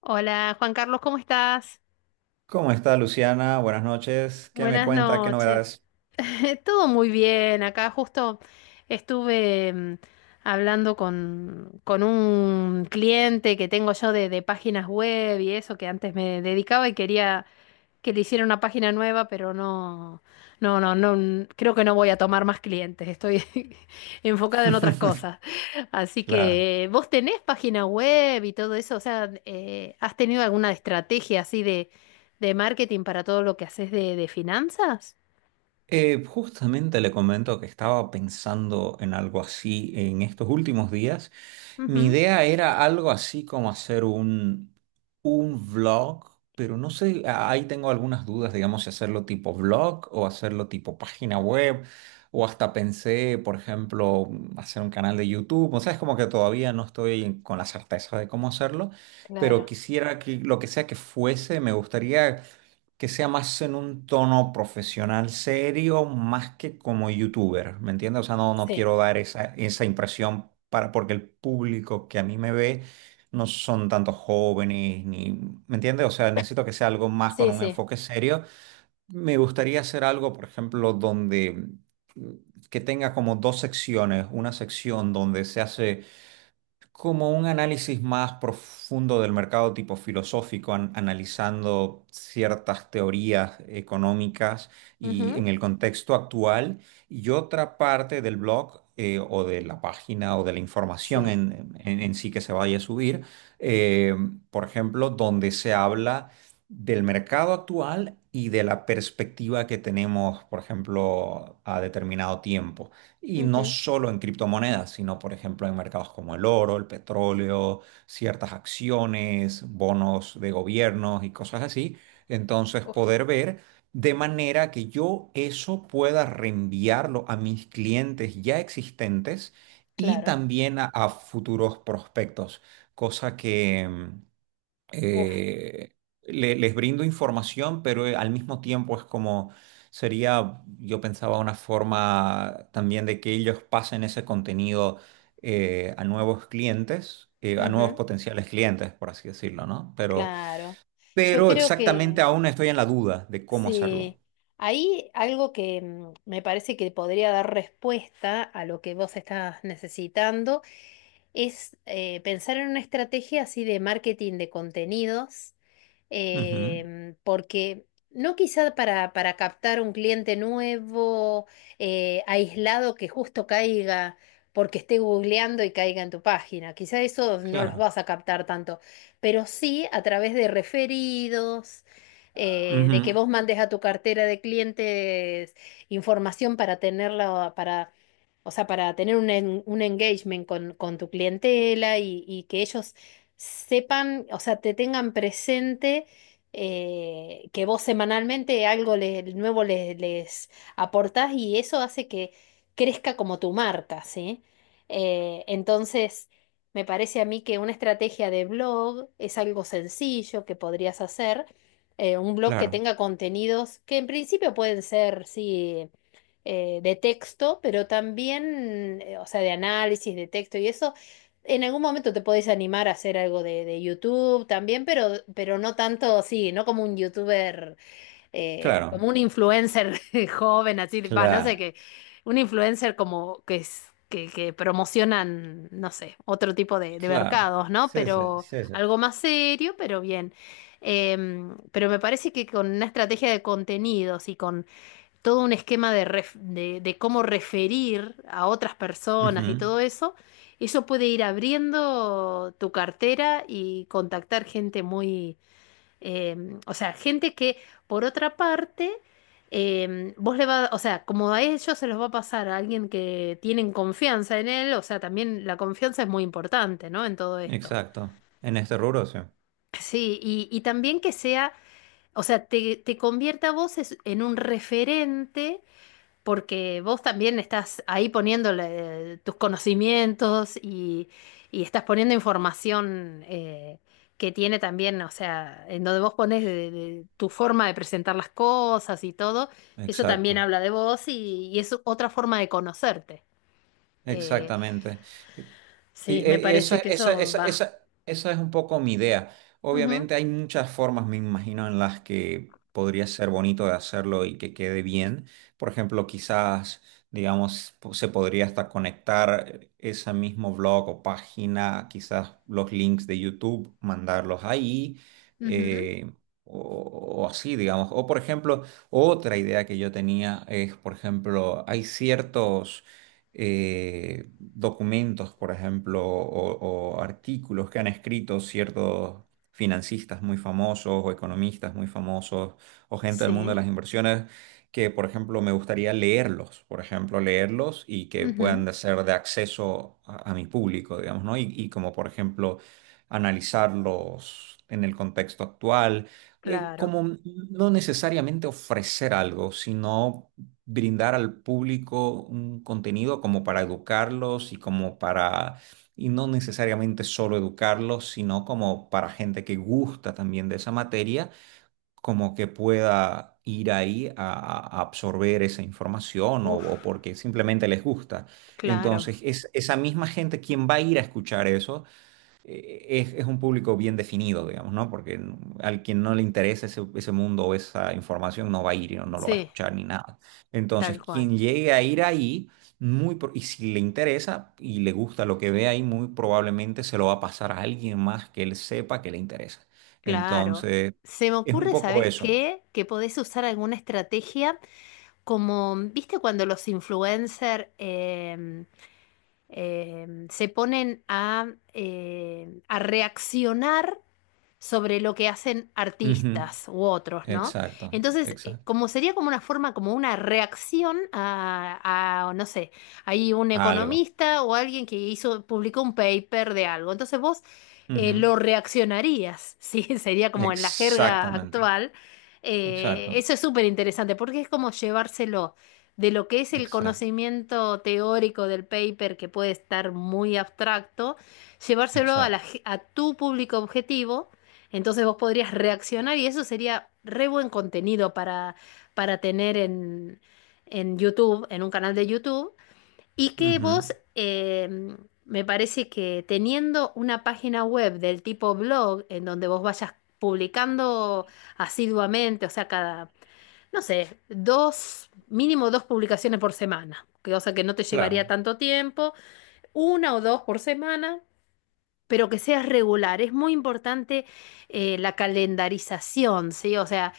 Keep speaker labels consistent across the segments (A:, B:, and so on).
A: Hola, Juan Carlos, ¿cómo estás?
B: ¿Cómo está Luciana? Buenas noches. ¿Qué me
A: Buenas
B: cuenta? ¿Qué
A: noches.
B: novedades?
A: Todo muy bien. Acá justo estuve hablando con un cliente que tengo yo de páginas web y eso que antes me dedicaba y quería que le hicieron una página nueva, pero creo que no voy a tomar más clientes, estoy enfocada en otras cosas. Así
B: Claro.
A: que vos tenés página web y todo eso, o sea, ¿has tenido alguna estrategia así de marketing para todo lo que haces de finanzas?
B: Justamente le comento que estaba pensando en algo así en estos últimos días. Mi
A: Ujú.
B: idea era algo así como hacer un vlog, pero no sé, ahí tengo algunas dudas, digamos, si hacerlo tipo vlog o hacerlo tipo página web, o hasta pensé, por ejemplo, hacer un canal de YouTube. O sea, es como que todavía no estoy con la certeza de cómo hacerlo, pero
A: Claro,
B: quisiera que lo que sea que fuese, me gustaría que sea más en un tono profesional serio, más que como youtuber, ¿me entiendes? O sea, no, no
A: sí,
B: quiero dar esa impresión para, porque el público que a mí me ve no son tantos jóvenes, ni, ¿me entiendes? O sea, necesito que sea algo más con
A: sí,
B: un
A: sí.
B: enfoque serio. Me gustaría hacer algo, por ejemplo, donde mm, que tenga como dos secciones, una sección donde se hace como un análisis más profundo del mercado tipo filosófico, analizando ciertas teorías económicas y
A: Ujú.
B: en el contexto actual. Y otra parte del blog o de la página o de la información
A: Sí.
B: en sí que se vaya a subir, eh, por ejemplo, donde se habla del mercado actual y de la perspectiva que tenemos, por ejemplo, a determinado tiempo. Y no
A: Ujú.
B: solo en criptomonedas, sino por ejemplo en mercados como el oro, el petróleo, ciertas acciones, bonos de gobiernos y cosas así. Entonces
A: Uf,
B: poder ver de manera que yo eso pueda reenviarlo a mis clientes ya existentes y
A: claro.
B: también a futuros prospectos, cosa que,
A: Uf.
B: eh, les brindo información, pero al mismo tiempo es como sería, yo pensaba, una forma también de que ellos pasen ese contenido a nuevos clientes, a nuevos
A: Ujú.
B: potenciales clientes, por así decirlo, ¿no?
A: Claro. Yo
B: Pero
A: creo
B: exactamente
A: que
B: aún estoy en la duda de cómo hacerlo.
A: sí, ahí algo que me parece que podría dar respuesta a lo que vos estás necesitando es pensar en una estrategia así de marketing de contenidos,
B: Ujú,
A: porque no quizá para captar un cliente nuevo, aislado, que justo caiga porque esté googleando y caiga en tu página. Quizá eso no los
B: claro,
A: vas a captar tanto, pero sí a través de referidos, de que
B: ujú,
A: vos mandes a tu cartera de clientes información para tenerla, para, o sea, para tener un, un engagement con tu clientela y que ellos sepan, o sea, te tengan presente, que vos semanalmente nuevo les aportás y eso hace que crezca como tu marca, ¿sí? Entonces, me parece a mí que una estrategia de blog es algo sencillo que podrías hacer, un blog que
B: claro,
A: tenga contenidos que en principio pueden ser, sí, de texto, pero también, o sea, de análisis de texto y eso. En algún momento te podés animar a hacer algo de YouTube también, pero no tanto, sí, no como un YouTuber, como
B: claro,
A: un influencer joven, así, va, no sé
B: claro,
A: qué, un influencer como que es, que promocionan, no sé, otro tipo de
B: claro.
A: mercados, ¿no?
B: Sí, sí,
A: Pero
B: sí, sí.
A: algo más serio, pero bien. Pero me parece que con una estrategia de contenidos y con todo un esquema de, de cómo referir a otras personas y
B: Ujú,
A: todo eso, eso puede ir abriendo tu cartera y contactar gente muy, o sea, gente que, por otra parte, vos le va, o sea, como a ellos se los va a pasar a alguien que tienen confianza en él, o sea, también la confianza es muy importante, ¿no? En todo esto.
B: exacto. En este rubro, sí.
A: Sí, y también que sea, o sea, te convierta a vos en un referente porque vos también estás ahí poniéndole tus conocimientos y estás poniendo información, que tiene también, o sea, en donde vos pones de tu forma de presentar las cosas y todo, eso también
B: Exacto.
A: habla de vos y es otra forma de conocerte. Eh,
B: Exactamente. Y
A: sí, me
B: esa,
A: parece que
B: esa,
A: eso
B: esa,
A: va.
B: esa, esa es un poco mi idea.
A: Ujú,
B: Obviamente hay muchas formas, me imagino, en las que podría ser bonito de hacerlo y que quede bien. Por ejemplo, quizás, digamos, se podría hasta conectar ese mismo blog o página, quizás los links de YouTube, mandarlos ahí.
A: ujú,
B: eh, O, o así, digamos. O por ejemplo, otra idea que yo tenía es, por ejemplo, hay ciertos documentos, por ejemplo, o artículos que han escrito ciertos financistas muy famosos o economistas muy famosos o gente del mundo de
A: sí,
B: las inversiones que, por ejemplo, me gustaría leerlos, por ejemplo, leerlos y que puedan
A: ujú,
B: de ser de acceso a mi público, digamos, ¿no? Y como, por ejemplo, analizarlos en el contexto actual,
A: claro,
B: como no necesariamente ofrecer algo, sino brindar al público un contenido como para educarlos y como para, y no necesariamente solo educarlos, sino como para gente que gusta también de esa materia, como que pueda ir ahí absorber esa información
A: uf,
B: o porque simplemente les gusta.
A: claro,
B: Entonces, es esa misma gente quien va a ir a escuchar eso es un público bien definido, digamos, ¿no? Porque al quien no le interesa ese mundo o esa información no va a ir y no, no lo va a
A: sí,
B: escuchar ni nada. Entonces,
A: tal cual.
B: quien llegue a ir ahí, y si le interesa y le gusta lo que ve ahí, muy probablemente se lo va a pasar a alguien más que él sepa que le interesa.
A: Claro.
B: Entonces,
A: Se me
B: es un
A: ocurre,
B: poco
A: ¿sabes
B: eso.
A: qué? Que podés usar alguna estrategia como, ¿viste cuando los influencers se ponen a reaccionar sobre lo que hacen
B: Ujú.
A: artistas u otros, ¿no?
B: Exacto,
A: Entonces,
B: exacto.
A: como sería como una forma, como una reacción a, no sé, hay un
B: Algo.
A: economista o alguien que hizo, publicó un paper de algo. Entonces vos,
B: Ujú.
A: lo reaccionarías, ¿sí? Sería como en la jerga
B: Exactamente.
A: actual.
B: Exacto,
A: Eso es súper interesante porque es como llevárselo de lo que es el
B: exacto,
A: conocimiento teórico del paper que puede estar muy abstracto, llevárselo a,
B: exacto.
A: a tu público objetivo, entonces vos podrías reaccionar y eso sería re buen contenido para tener en YouTube, en un canal de YouTube. Y que
B: Ujú.
A: vos, me parece que teniendo una página web del tipo blog, en donde vos vayas publicando asiduamente, o sea, cada, no sé, dos, mínimo dos publicaciones por semana, que, o sea, que no te
B: Claro.
A: llevaría tanto tiempo, una o dos por semana, pero que seas regular. Es muy importante la calendarización, ¿sí? O sea,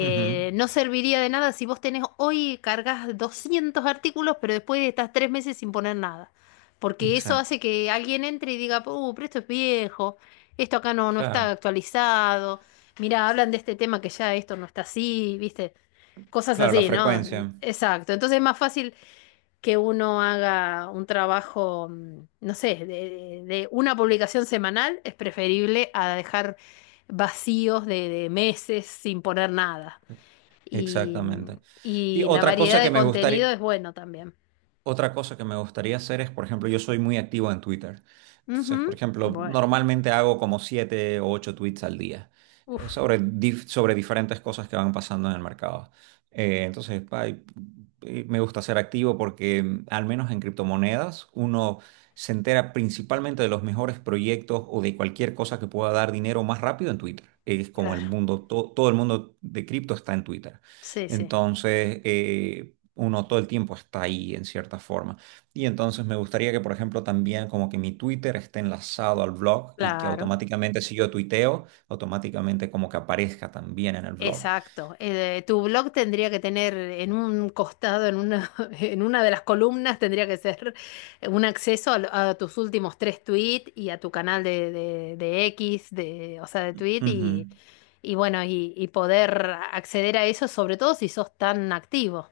B: Ujú,
A: no serviría de nada si vos tenés hoy cargas 200 artículos, pero después estás tres meses sin poner nada. Porque eso
B: exacto,
A: hace que alguien entre y diga, pero esto es viejo, esto acá no, no está
B: claro,
A: actualizado, mirá, hablan de este tema que ya esto no está así, ¿viste? Cosas
B: claro, la
A: así, ¿no?
B: frecuencia,
A: Exacto. Entonces es más fácil que uno haga un trabajo, no sé, de, de una publicación semanal es preferible a dejar vacíos de meses sin poner nada. Y,
B: exactamente. Y
A: y la
B: otra cosa
A: variedad
B: que
A: de
B: me
A: contenido
B: gustaría,
A: es bueno también.
B: otra cosa que me gustaría hacer es, por ejemplo, yo soy muy activo en Twitter. Entonces,
A: Ujú,
B: por ejemplo,
A: bueno,
B: normalmente hago como 7 o 8 tweets al día
A: uff,
B: sobre, sobre diferentes cosas que van pasando en el mercado. Entonces, y me gusta ser activo porque, al menos en criptomonedas, uno se entera principalmente de los mejores proyectos o de cualquier cosa que pueda dar dinero más rápido en Twitter. Es como el
A: claro,
B: mundo, todo el mundo de cripto está en Twitter.
A: sí, sí,
B: Entonces, uno todo el tiempo está ahí en cierta forma. Y entonces me gustaría que, por ejemplo, también como que mi Twitter esté enlazado al blog y que
A: claro.
B: automáticamente si yo tuiteo, automáticamente como que aparezca también en el blog.
A: Exacto. Tu blog tendría que tener en un costado, en una, en una de las columnas, tendría que ser un acceso a, a tus últimos tres tweets y a tu canal de X, de, o sea, de tweet
B: Ujú,
A: y bueno, y poder acceder a eso, sobre todo si sos tan activo,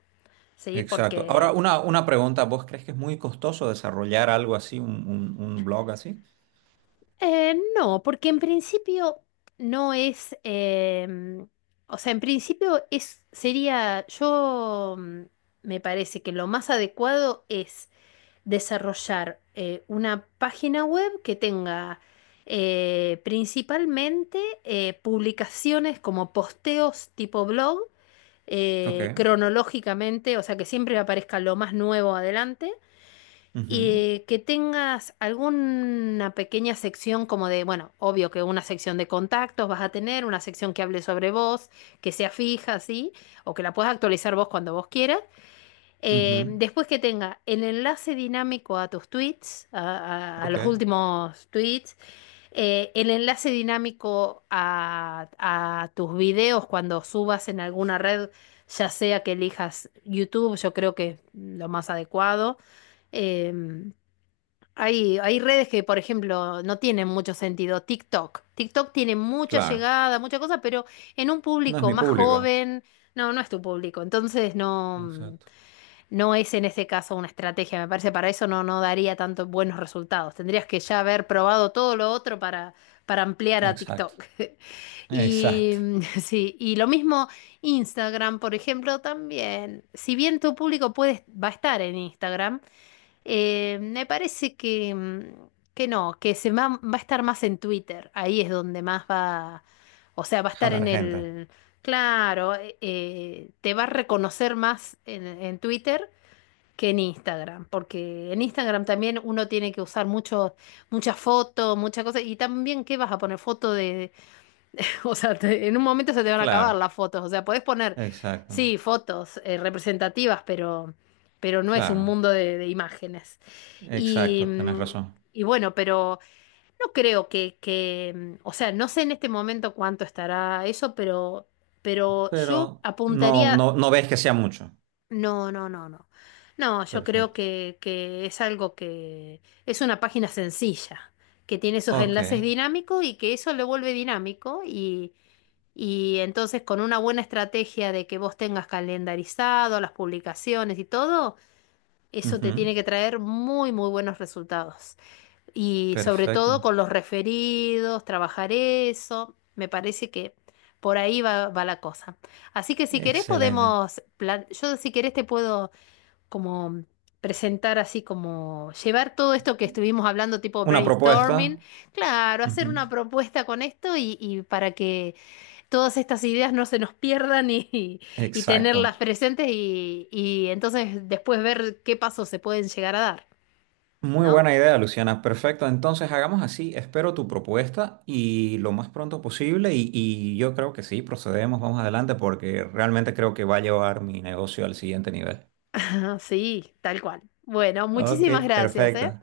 A: ¿sí?
B: exacto. Ahora,
A: Porque
B: una pregunta, ¿vos crees que es muy costoso desarrollar algo así, un blog así?
A: No, porque en principio no es, o sea, en principio es, sería, yo, me parece que lo más adecuado es desarrollar una página web que tenga principalmente publicaciones como posteos tipo blog,
B: Ok.
A: cronológicamente, o sea, que siempre aparezca lo más nuevo adelante,
B: Ujú,
A: que tengas alguna pequeña sección como de, bueno, obvio que una sección de contactos vas a tener, una sección que hable sobre vos, que sea fija, ¿sí? O que la puedas actualizar vos cuando vos quieras.
B: ujú,
A: Después que tenga el enlace dinámico a tus tweets, a, a
B: ok,
A: los últimos tweets, el enlace dinámico a tus videos cuando subas en alguna red, ya sea que elijas YouTube, yo creo que es lo más adecuado. Em, Hay, hay redes que, por ejemplo, no tienen mucho sentido. TikTok. TikTok tiene mucha
B: claro.
A: llegada, mucha cosa, pero en un
B: No es
A: público
B: mi
A: más
B: público.
A: joven, no, no es tu público. Entonces no,
B: Exacto.
A: no es en ese caso una estrategia. Me parece para eso no, no daría tantos buenos resultados. Tendrías que ya haber probado todo lo otro para ampliar a
B: Exacto.
A: TikTok. Y
B: Exacto.
A: sí, y lo mismo Instagram, por ejemplo, también. Si bien tu público puede, va a estar en Instagram. Me parece que, que no, que se va, va a estar más en Twitter. Ahí es donde más va, o sea, va a estar
B: Jalar
A: en
B: gente.
A: el, claro, te va a reconocer más en Twitter que en Instagram, porque en Instagram también uno tiene que usar mucho, mucha foto, mucha cosa, y también, ¿qué vas a poner? Foto de, o sea, en un momento se te van a acabar
B: Claro.
A: las fotos. O sea, podés poner,
B: Exacto.
A: sí, fotos representativas, pero no es un
B: Claro.
A: mundo de imágenes. Y,
B: Exacto, tenés razón.
A: y bueno, pero no creo que, o sea, no sé en este momento cuánto estará eso, pero yo
B: Pero no,
A: apuntaría,
B: no, no ves que sea mucho.
A: no, no, no, no. No, yo creo
B: Perfecto.
A: que es algo que es una página sencilla, que tiene esos
B: Ok.
A: enlaces dinámicos y que eso lo vuelve dinámico y... Y entonces con una buena estrategia de que vos tengas calendarizado las publicaciones y todo, eso te
B: Ujú.
A: tiene que traer muy, muy buenos resultados. Y sobre todo
B: Perfecto.
A: con los referidos, trabajar eso, me parece que por ahí va, va la cosa. Así que si querés
B: Excelente.
A: podemos, yo si querés te puedo como presentar, así como llevar todo esto que estuvimos hablando tipo
B: Una
A: brainstorming,
B: propuesta.
A: claro, hacer
B: Ujú.
A: una propuesta con esto y para que todas estas ideas no se nos pierdan y
B: Exacto.
A: tenerlas presentes y entonces después ver qué pasos se pueden llegar a dar,
B: Muy
A: ¿no?
B: buena idea, Luciana. Perfecto. Entonces hagamos así. Espero tu propuesta y lo más pronto posible. Y yo creo que sí, procedemos, vamos adelante porque realmente creo que va a llevar mi negocio al siguiente nivel.
A: Sí, tal cual. Bueno,
B: Ok,
A: muchísimas gracias,
B: perfecto.
A: ¿eh?